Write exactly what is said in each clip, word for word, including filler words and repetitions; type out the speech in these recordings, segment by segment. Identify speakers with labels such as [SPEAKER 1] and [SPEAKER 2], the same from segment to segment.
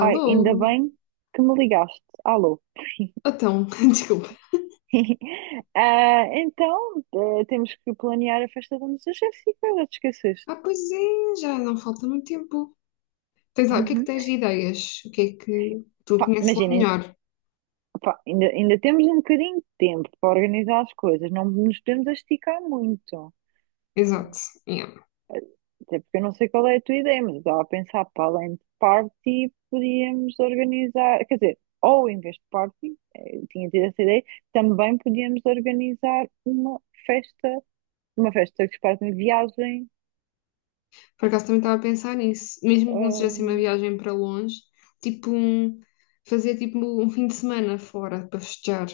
[SPEAKER 1] Ai, ainda bem que me ligaste. Alô.
[SPEAKER 2] Então, desculpa.
[SPEAKER 1] Ah, então, eh, temos que planear a festa da nossa Jéssica, já te esqueceste.
[SPEAKER 2] Ah, pois é, já não falta muito tempo. Tens, lá- o que é que
[SPEAKER 1] Uhum.
[SPEAKER 2] tens de ideias? O que é que tu
[SPEAKER 1] Pá,
[SPEAKER 2] conheces lá
[SPEAKER 1] imaginem,
[SPEAKER 2] melhor?
[SPEAKER 1] pá, ainda, ainda temos um bocadinho de tempo para organizar as coisas, não nos podemos esticar muito.
[SPEAKER 2] Exato. Yeah.
[SPEAKER 1] Até porque eu não sei qual é a tua ideia, mas eu estava a pensar para além de party, podíamos organizar, quer dizer, ou em vez de party, eh, tinha tido essa ideia, também podíamos organizar uma festa, uma festa que se faz em viagem.
[SPEAKER 2] Por acaso também estava a pensar nisso. Mesmo que não seja
[SPEAKER 1] Ah,
[SPEAKER 2] assim uma viagem para longe, tipo um, fazer tipo um fim de semana fora para festejar.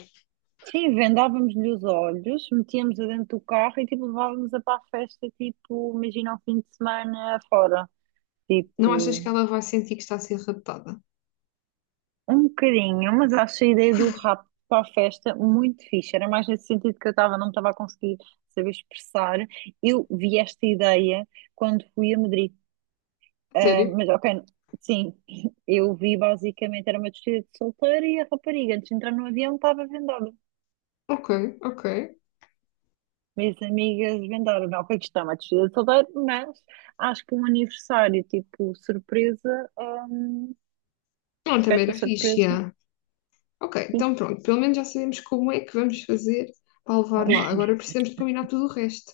[SPEAKER 1] sim, vendávamos-lhe os olhos, metíamos-a dentro do carro e tipo levávamos-a para a festa, tipo, imagina ao fim de semana fora.
[SPEAKER 2] Não achas
[SPEAKER 1] Tipo,
[SPEAKER 2] que ela vai sentir que está a ser raptada?
[SPEAKER 1] um bocadinho, mas acho a ideia do rapto para a festa muito fixe. Era mais nesse sentido que eu estava, não me estava a conseguir saber expressar. Eu vi esta ideia quando fui a Madrid. Ah,
[SPEAKER 2] Sério?
[SPEAKER 1] mas ok, sim, eu vi basicamente, era uma despedida de solteiro e a rapariga, antes de entrar no avião, estava vendada.
[SPEAKER 2] Ok, ok.
[SPEAKER 1] Minhas amigas vendaram-me. Ok, que está uma despedida de solteiro, mas acho que um aniversário tipo surpresa, hum,
[SPEAKER 2] Não,
[SPEAKER 1] de
[SPEAKER 2] também
[SPEAKER 1] festa
[SPEAKER 2] era fixe,
[SPEAKER 1] surpresa.
[SPEAKER 2] yeah. Ok,
[SPEAKER 1] Sim.
[SPEAKER 2] então pronto. Pelo menos já sabemos como é que vamos fazer para levar lá. Agora precisamos de combinar tudo o resto.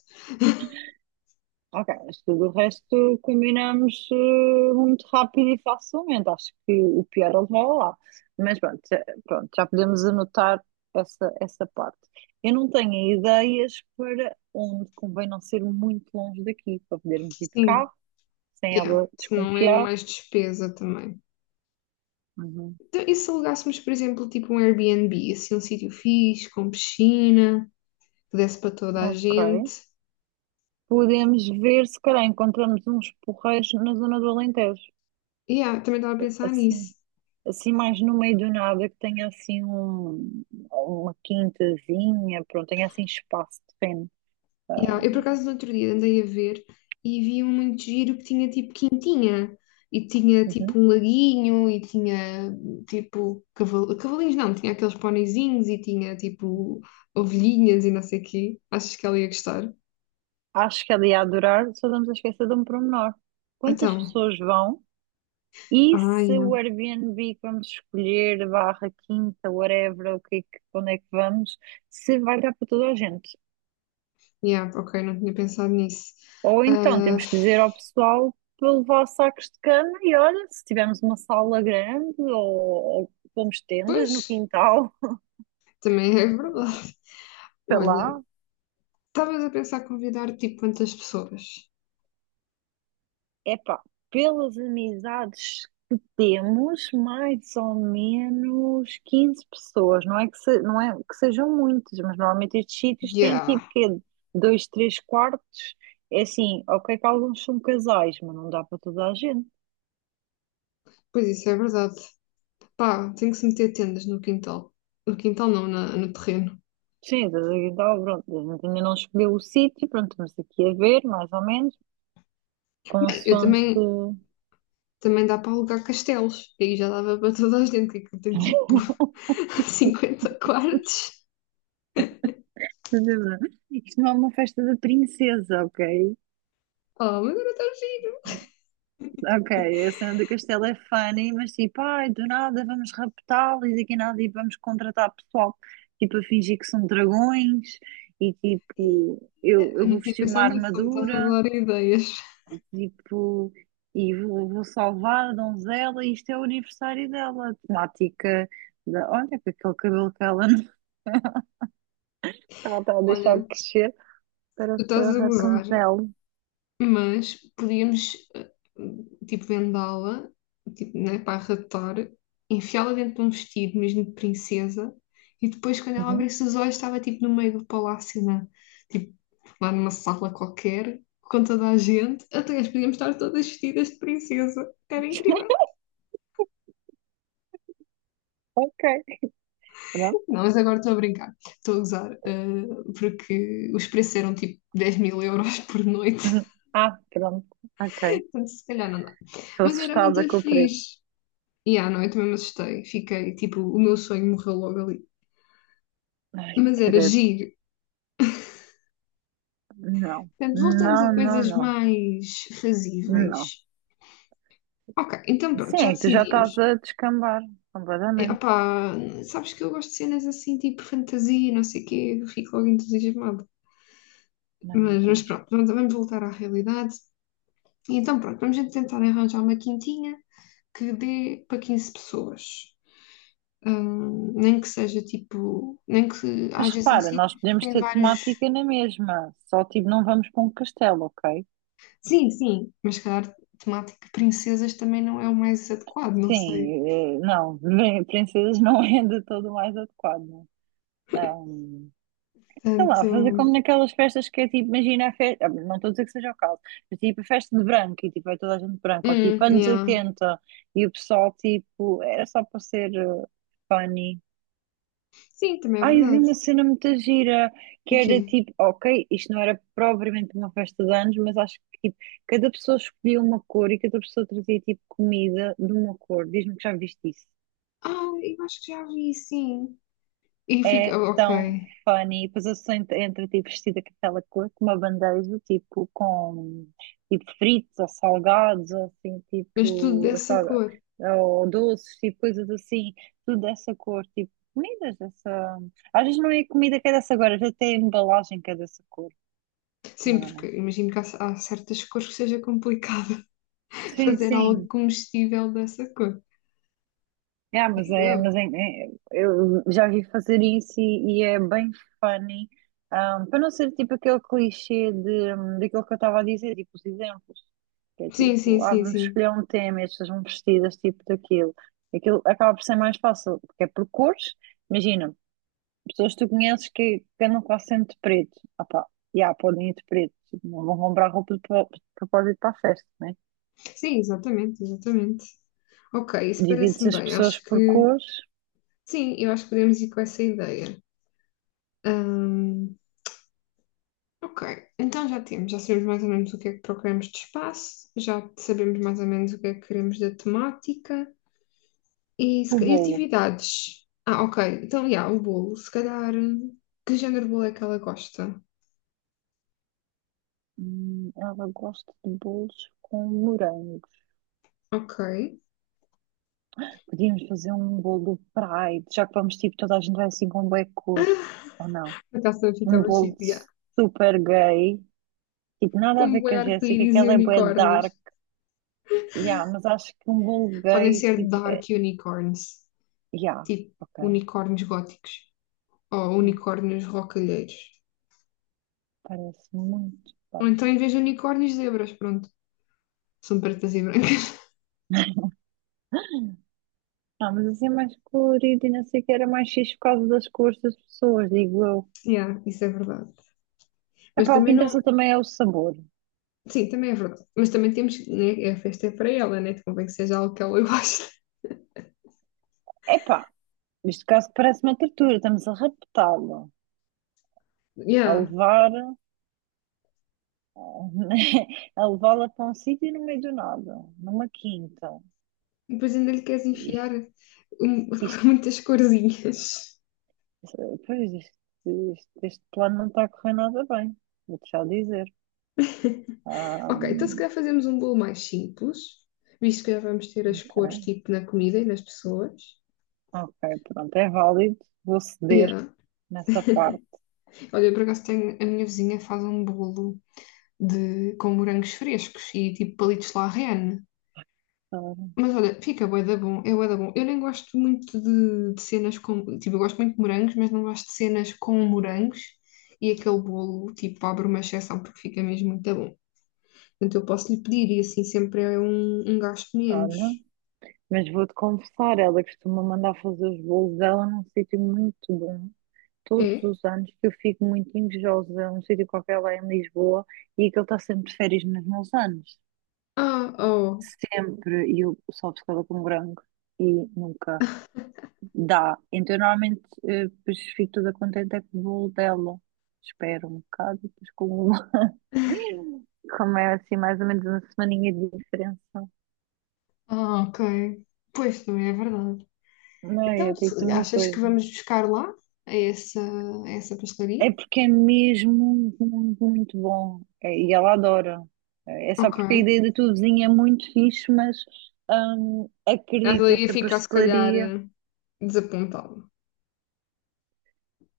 [SPEAKER 1] Ok, mas tudo o resto combinamos eh, muito rápido e facilmente. Acho que o pior é levar lá. Mas pronto, já, pronto, já podemos anotar essa, essa parte. Eu não tenho ideias para onde convém não ser muito longe daqui, para podermos ir de
[SPEAKER 2] Sim,
[SPEAKER 1] carro, sem
[SPEAKER 2] yeah.
[SPEAKER 1] ela
[SPEAKER 2] Se não é
[SPEAKER 1] desconfiar.
[SPEAKER 2] mais despesa também.
[SPEAKER 1] Uhum.
[SPEAKER 2] Então, e se alugássemos, por exemplo, tipo um Airbnb, assim, um sítio fixe, com piscina, que desse para toda a
[SPEAKER 1] Ok.
[SPEAKER 2] gente.
[SPEAKER 1] Podemos ver se calhar encontramos uns porreiros na zona do Alentejo,
[SPEAKER 2] Yeah, também estava a pensar
[SPEAKER 1] assim,
[SPEAKER 2] nisso.
[SPEAKER 1] assim mais no meio do nada, que tenha assim um- uma quintazinha, pronto, tenha assim espaço de terreno.
[SPEAKER 2] Yeah. Eu, por acaso, no outro dia andei a ver e vi um muito giro que tinha tipo quintinha. E tinha tipo
[SPEAKER 1] Uhum.
[SPEAKER 2] um laguinho, e tinha tipo caval- cavalinhos, não, tinha aqueles ponizinhos, e tinha tipo ovelhinhas e não sei o quê. Achas que ela ia gostar?
[SPEAKER 1] Acho que ela ia adorar, só estamos a esquecer de um pormenor. Quantas
[SPEAKER 2] Então,
[SPEAKER 1] pessoas vão e
[SPEAKER 2] ai, ah,
[SPEAKER 1] se o
[SPEAKER 2] yeah.
[SPEAKER 1] Airbnb que vamos escolher, barra quinta, whatever, o que, é que- onde é que vamos, se vai dar para toda a gente?
[SPEAKER 2] Yeah, ok, não tinha pensado nisso.
[SPEAKER 1] Ou então
[SPEAKER 2] Ah,
[SPEAKER 1] temos que dizer ao pessoal para levar sacos de cama e olha, se tivermos uma sala grande ou, ou pomos tendas no
[SPEAKER 2] pois,
[SPEAKER 1] quintal,
[SPEAKER 2] também é verdade.
[SPEAKER 1] sei
[SPEAKER 2] Olha,
[SPEAKER 1] lá.
[SPEAKER 2] estavas a pensar convidar tipo quantas pessoas?
[SPEAKER 1] Epá, pelas amizades que temos, mais ou menos quinze pessoas. Não é que, se- não é que sejam muitas, mas normalmente estes sítios têm
[SPEAKER 2] Yeah,
[SPEAKER 1] tipo quê? Dois, três quartos. É assim, ok que alguns são casais, mas não dá para toda a gente.
[SPEAKER 2] pois isso é verdade. Pá, tem que se meter tendas no quintal. No quintal não, na- no terreno.
[SPEAKER 1] Sim, da Aguinaldo, pronto, a gente ainda não escolheu o sítio, pronto, estamos aqui a ver, mais ou menos,
[SPEAKER 2] Eu
[SPEAKER 1] consoante.
[SPEAKER 2] também, também dá para alugar castelos. Aí já dava para toda a gente, que aquilo tem tipo cinquenta quartos.
[SPEAKER 1] Estás a ver? Isto não é uma festa da princesa, ok?
[SPEAKER 2] Oh, mas era tão giro.
[SPEAKER 1] Ok, a cena do castelo é funny, mas tipo, ai, do nada vamos raptá-lo e daqui a nada e vamos contratar pessoal, tipo, a fingir que são dragões e tipo, eu,
[SPEAKER 2] Ai,
[SPEAKER 1] eu vou
[SPEAKER 2] não tinha
[SPEAKER 1] vestir uma
[SPEAKER 2] pensado nisso, só me estás a
[SPEAKER 1] armadura.
[SPEAKER 2] dar ideias.
[SPEAKER 1] Tipo, e vou, vou salvar a donzela, e isto é o aniversário dela. Temática da. Olha, com aquele cabelo que ela não ela está a deixar
[SPEAKER 2] Olha,
[SPEAKER 1] crescer,
[SPEAKER 2] tu
[SPEAKER 1] parece
[SPEAKER 2] estás
[SPEAKER 1] a
[SPEAKER 2] a gozar,
[SPEAKER 1] Rapunzel.
[SPEAKER 2] mas podíamos, eh, tipo, vendá-la, tipo, né, para arredar, enfiá-la dentro de um vestido mesmo de princesa, e depois, quando ela
[SPEAKER 1] Uhum.
[SPEAKER 2] abrisse os olhos, estava, tipo, no meio do palácio, né? Tipo, lá numa sala qualquer, com toda a gente, até as podíamos estar todas vestidas de princesa. Era incrível.
[SPEAKER 1] Ok, pronto.
[SPEAKER 2] Não, mas agora estou a brincar, estou a gozar, eh, porque os preços eram, tipo, dez mil euros por noite,
[SPEAKER 1] Uhum. Ah, pronto, ok.
[SPEAKER 2] portanto, se calhar não dá.
[SPEAKER 1] Estou
[SPEAKER 2] Mas era
[SPEAKER 1] assustada
[SPEAKER 2] muito
[SPEAKER 1] com o preço.
[SPEAKER 2] fixe. E à noite mesmo assustei. Fiquei, tipo, o meu sonho morreu logo ali.
[SPEAKER 1] Ai,
[SPEAKER 2] Mas era
[SPEAKER 1] credo,
[SPEAKER 2] giro.
[SPEAKER 1] não,
[SPEAKER 2] Portanto, voltamos a
[SPEAKER 1] não, não,
[SPEAKER 2] coisas
[SPEAKER 1] não,
[SPEAKER 2] mais
[SPEAKER 1] não.
[SPEAKER 2] fazíveis. Ok, então pronto, já
[SPEAKER 1] Sim, tu já estás
[SPEAKER 2] decidimos.
[SPEAKER 1] a descambar
[SPEAKER 2] É,
[SPEAKER 1] completamente.
[SPEAKER 2] opá, sabes que eu gosto de cenas assim, tipo fantasia, não sei o quê, eu fico logo entusiasmada.
[SPEAKER 1] Ai, meu
[SPEAKER 2] Mas, mas
[SPEAKER 1] Deus.
[SPEAKER 2] pronto, vamos, vamos voltar à realidade. E então pronto, vamos então tentar arranjar uma quintinha que dê para quinze pessoas. Hum, nem que seja tipo, nem que
[SPEAKER 1] Mas
[SPEAKER 2] haja
[SPEAKER 1] repara, nós
[SPEAKER 2] sítios que
[SPEAKER 1] podemos
[SPEAKER 2] têm
[SPEAKER 1] ter
[SPEAKER 2] vários.
[SPEAKER 1] temática na mesma, só tipo não vamos para um castelo, ok?
[SPEAKER 2] Sim, sim, mas se calhar temática princesas também não é o mais adequado, não sei.
[SPEAKER 1] Sim, eh, não, princesas não é de todo o mais adequado. Ahm, Sei lá,
[SPEAKER 2] Portanto,
[SPEAKER 1] fazer como naquelas festas que é tipo, imagina a festa, não estou a dizer que seja o caso, mas tipo a festa de branco e tipo é toda a gente branca, ou tipo
[SPEAKER 2] hum,
[SPEAKER 1] anos
[SPEAKER 2] yeah.
[SPEAKER 1] oitenta e o pessoal tipo, era só para ser eh, funny.
[SPEAKER 2] Sim, também é
[SPEAKER 1] Ai, eu vi
[SPEAKER 2] verdade.
[SPEAKER 1] uma cena muito gira que
[SPEAKER 2] O
[SPEAKER 1] era
[SPEAKER 2] quê?
[SPEAKER 1] tipo, ok, isto não era propriamente uma festa de anos, mas acho que tipo, cada pessoa escolhia uma cor e cada pessoa trazia tipo comida de uma cor. Diz-me que já viste isso.
[SPEAKER 2] Ah, eu acho que já vi, sim. E fica,
[SPEAKER 1] É
[SPEAKER 2] oh,
[SPEAKER 1] tão
[SPEAKER 2] ok,
[SPEAKER 1] funny. E depois eu sou entre, entre tipo vestida com aquela cor, com uma bandeja, tipo com tipo fritos ou salgados, ou assim, tipo
[SPEAKER 2] mas tudo
[SPEAKER 1] ou
[SPEAKER 2] dessa
[SPEAKER 1] salga-
[SPEAKER 2] cor.
[SPEAKER 1] ou doces, tipo coisas assim, tudo dessa cor, tipo comidas dessa. Às vezes não é comida que é dessa cor, às vezes até a embalagem que é dessa cor.
[SPEAKER 2] Sim, porque
[SPEAKER 1] Mas.
[SPEAKER 2] imagino que há, há certas cores que seja complicado
[SPEAKER 1] Sim,
[SPEAKER 2] fazer algo
[SPEAKER 1] sim.
[SPEAKER 2] comestível dessa cor.
[SPEAKER 1] É, mas
[SPEAKER 2] Digo
[SPEAKER 1] é,
[SPEAKER 2] eu.
[SPEAKER 1] mas é, é- eu já vi fazer isso e, e é bem funny, ahm, para não ser tipo aquele clichê de, hum, daquilo que eu estava a dizer, tipo os exemplos, que é
[SPEAKER 2] Sim, sim,
[SPEAKER 1] tipo, ah,
[SPEAKER 2] sim,
[SPEAKER 1] vamos
[SPEAKER 2] sim.
[SPEAKER 1] escolher um tema e as pessoas vão vestidas tipo daquilo. Aquilo acaba por ser mais fácil, porque é por cores, imagina, pessoas que tu conheces que, que andam quase sempre de preto, ah pá, já, podem ir de preto, tipo, não vão comprar roupa de pro- de propósito para a festa, né?
[SPEAKER 2] Sim, exatamente, exatamente. Ok, isso
[SPEAKER 1] Divide-se
[SPEAKER 2] parece-me
[SPEAKER 1] as
[SPEAKER 2] bem.
[SPEAKER 1] pessoas
[SPEAKER 2] Acho
[SPEAKER 1] por
[SPEAKER 2] que,
[SPEAKER 1] cores,
[SPEAKER 2] sim, eu acho que podemos ir com essa ideia. Hum, ok, então já temos, já sabemos mais ou menos o que é que procuramos de espaço, já sabemos mais ou menos o que é que queremos da temática e, se
[SPEAKER 1] o
[SPEAKER 2] ca- e
[SPEAKER 1] bolo.
[SPEAKER 2] atividades. Ah, ok, então, já, o bolo, se calhar, hum, que género de bolo é que ela gosta?
[SPEAKER 1] Hum, ela gosta de bolos com morangos.
[SPEAKER 2] Ok,
[SPEAKER 1] Podíamos fazer um bolo Pride, já que vamos tipo, toda a gente vai assim com bué cor, ou não?
[SPEAKER 2] a taça
[SPEAKER 1] Um
[SPEAKER 2] ficava
[SPEAKER 1] bolo
[SPEAKER 2] chique, já.
[SPEAKER 1] super gay, tipo, nada a
[SPEAKER 2] Com
[SPEAKER 1] ver
[SPEAKER 2] bué
[SPEAKER 1] com a Jéssica,
[SPEAKER 2] arco-íris
[SPEAKER 1] que
[SPEAKER 2] e
[SPEAKER 1] ela é bué
[SPEAKER 2] unicórnios.
[SPEAKER 1] dark, yeah, mas acho que um bolo
[SPEAKER 2] Podem
[SPEAKER 1] gay,
[SPEAKER 2] ser
[SPEAKER 1] tipo,
[SPEAKER 2] dark unicorns,
[SPEAKER 1] yeah,
[SPEAKER 2] tipo
[SPEAKER 1] ok,
[SPEAKER 2] unicórnios góticos ou
[SPEAKER 1] yeah,
[SPEAKER 2] unicórnios rocalheiros.
[SPEAKER 1] parece muito
[SPEAKER 2] Ou
[SPEAKER 1] bem.
[SPEAKER 2] então, em vez de unicórnios, zebras, pronto, são pretas e brancas.
[SPEAKER 1] Ah, mas assim é mais colorido e não sei o que, era mais fixe por causa das cores das pessoas, digo eu.
[SPEAKER 2] Yeah, isso é verdade. Mas
[SPEAKER 1] Epá, o que
[SPEAKER 2] também
[SPEAKER 1] interessa
[SPEAKER 2] não.
[SPEAKER 1] também é o sabor.
[SPEAKER 2] Sim, também é verdade. Mas também temos. Né, a festa é para ela, né? Convém que seja algo que ela goste.
[SPEAKER 1] Epá, neste caso parece uma tortura, estamos a raptá-lo, a
[SPEAKER 2] Yeah.
[SPEAKER 1] levar, a levá-la para um sítio no meio do nada, numa quinta.
[SPEAKER 2] E depois ainda lhe queres enfiar
[SPEAKER 1] Isto,
[SPEAKER 2] um-
[SPEAKER 1] isto,
[SPEAKER 2] muitas corzinhas.
[SPEAKER 1] pois isto, isto- Este plano não está a correr nada bem, vou-te já dizer. Ah,
[SPEAKER 2] Ok, então se
[SPEAKER 1] hum,
[SPEAKER 2] calhar fazemos um bolo mais simples, visto que já vamos ter as cores
[SPEAKER 1] ok,
[SPEAKER 2] tipo na comida e nas pessoas.
[SPEAKER 1] ok, pronto, é válido, vou ceder
[SPEAKER 2] Yeah.
[SPEAKER 1] nessa parte.
[SPEAKER 2] Olha, eu por acaso tenho. A minha vizinha faz um bolo de, com morangos frescos e tipo palitos de la reine.
[SPEAKER 1] Ah,
[SPEAKER 2] Mas olha, fica bué da bom, é bué da bom. Eu nem gosto muito de, de cenas com, tipo, eu gosto muito de morangos, mas não gosto de cenas com morangos e aquele bolo, tipo, abre uma exceção porque fica mesmo muito bom. Portanto, eu posso lhe pedir e assim sempre é um, um gasto menos.
[SPEAKER 1] olha, mas vou-te confessar, ela costuma mandar fazer os bolos dela num sítio muito bom todos
[SPEAKER 2] É?
[SPEAKER 1] os anos que eu fico muito invejosa a um sítio qualquer lá em Lisboa e que ele está sempre de férias nos meus anos.
[SPEAKER 2] Ah, oh,
[SPEAKER 1] Sempre. E eu sou obcecada com branco e nunca dá. Então, eu normalmente, eh, depois fico toda contente é com o bolo dela. Espero um bocado e depois como, como é assim, mais ou menos uma semaninha de diferença.
[SPEAKER 2] ah, ok. Pois, também é verdade.
[SPEAKER 1] Não, eu
[SPEAKER 2] Então,
[SPEAKER 1] digo-te
[SPEAKER 2] se-
[SPEAKER 1] uma
[SPEAKER 2] achas
[SPEAKER 1] coisa.
[SPEAKER 2] que vamos buscar lá, a essa, a essa pastelaria?
[SPEAKER 1] É porque é mesmo muito, muito bom. É, e ela adora. É é só
[SPEAKER 2] Ok.
[SPEAKER 1] porque a ideia da tua vizinha é muito fixe, mas hum,
[SPEAKER 2] Ela
[SPEAKER 1] acredito,
[SPEAKER 2] ia
[SPEAKER 1] esta
[SPEAKER 2] ficar, se calhar,
[SPEAKER 1] pastelaria.
[SPEAKER 2] eh, desapontada.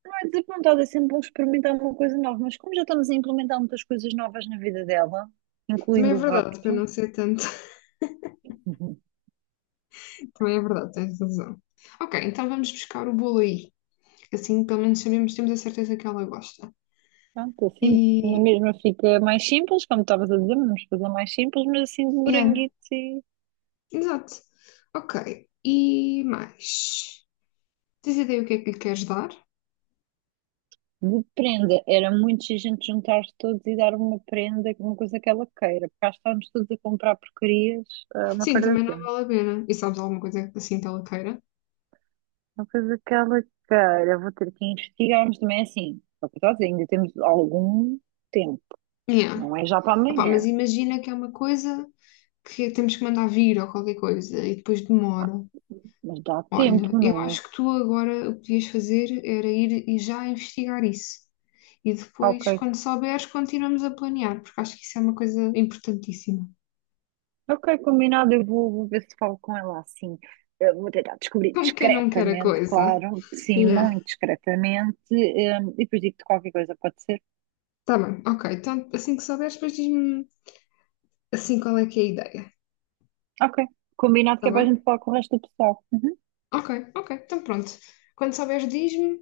[SPEAKER 1] Não é desapontada, é sempre bom experimentar uma coisa nova, mas como já estamos a implementar muitas coisas novas na vida dela,
[SPEAKER 2] Também é
[SPEAKER 1] incluindo o
[SPEAKER 2] verdade, para
[SPEAKER 1] rapto,
[SPEAKER 2] não ser tanto.
[SPEAKER 1] uhum,
[SPEAKER 2] Também é verdade, tens razão. Ok, então vamos buscar o bolo aí. Que assim, pelo menos sabemos, temos a certeza que ela gosta.
[SPEAKER 1] pronto, assim, na
[SPEAKER 2] E.
[SPEAKER 1] mesma fica mais simples, como estavas a dizer, vamos fazer mais simples, mas assim de
[SPEAKER 2] Yeah,
[SPEAKER 1] moranguito.
[SPEAKER 2] exato. Ok, e mais? Tens ideia o que é que lhe queres dar?
[SPEAKER 1] De prenda, era muito giro a gente juntar-se todos e dar uma prenda, uma coisa que ela queira, porque cá estávamos todos a comprar porcarias, ah, uma
[SPEAKER 2] Sim,
[SPEAKER 1] perda
[SPEAKER 2] também
[SPEAKER 1] de
[SPEAKER 2] não
[SPEAKER 1] tempo.
[SPEAKER 2] vale a pena. E sabes alguma coisa assim que ela queira?
[SPEAKER 1] Uma coisa que ela queira, vou ter que investigar, mas também é assim, só que eu estou a dizer, ainda temos algum tempo,
[SPEAKER 2] Yeah.
[SPEAKER 1] não é já para
[SPEAKER 2] Opá, mas
[SPEAKER 1] amanhã.
[SPEAKER 2] imagina que é uma coisa que temos que mandar vir ou qualquer coisa e depois
[SPEAKER 1] Ah,
[SPEAKER 2] demora.
[SPEAKER 1] mas dá
[SPEAKER 2] Olha,
[SPEAKER 1] tempo,
[SPEAKER 2] eu
[SPEAKER 1] não?
[SPEAKER 2] acho que tu agora o que podias fazer era ir e já investigar isso. E
[SPEAKER 1] É? Ok,
[SPEAKER 2] depois, quando souberes, continuamos a planear, porque acho que isso é uma coisa importantíssima.
[SPEAKER 1] ok, combinado, eu vou, vou ver se falo com ela assim. Eu vou tentar descobrir
[SPEAKER 2] Como quem não quer a
[SPEAKER 1] discretamente,
[SPEAKER 2] coisa.
[SPEAKER 1] claro, sim,
[SPEAKER 2] Yeah.
[SPEAKER 1] muito discretamente, eh, e depois digo-te qualquer coisa, pode ser?
[SPEAKER 2] Tá bem, ok. Então, assim que souberes, depois diz-me assim qual é que é a ideia.
[SPEAKER 1] Ok. Combinado
[SPEAKER 2] Tá
[SPEAKER 1] que é para a
[SPEAKER 2] bem?
[SPEAKER 1] gente falar com o resto do pessoal. Uhum.
[SPEAKER 2] Ok, ok. Então pronto. Quando souberes, diz-me.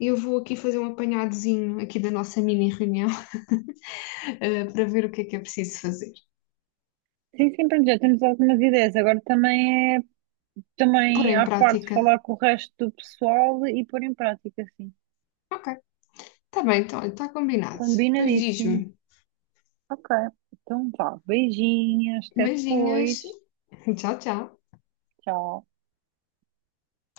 [SPEAKER 2] Eu vou aqui fazer um apanhadozinho aqui da nossa mini reunião, eh, para ver o que é que é preciso fazer.
[SPEAKER 1] Sim, sim, pronto, já temos algumas ideias. Agora também é,
[SPEAKER 2] Pôr
[SPEAKER 1] também
[SPEAKER 2] em
[SPEAKER 1] à parte,
[SPEAKER 2] prática.
[SPEAKER 1] falar com o resto do pessoal e pôr em prática, sim.
[SPEAKER 2] Ok. Tá bem, então, está combinado. Depois
[SPEAKER 1] Combinadíssimo.
[SPEAKER 2] diz-me.
[SPEAKER 1] Ok. Então vá. Beijinhos. Até
[SPEAKER 2] Beijinhos.
[SPEAKER 1] depois.
[SPEAKER 2] Tchau, tchau.
[SPEAKER 1] Tchau.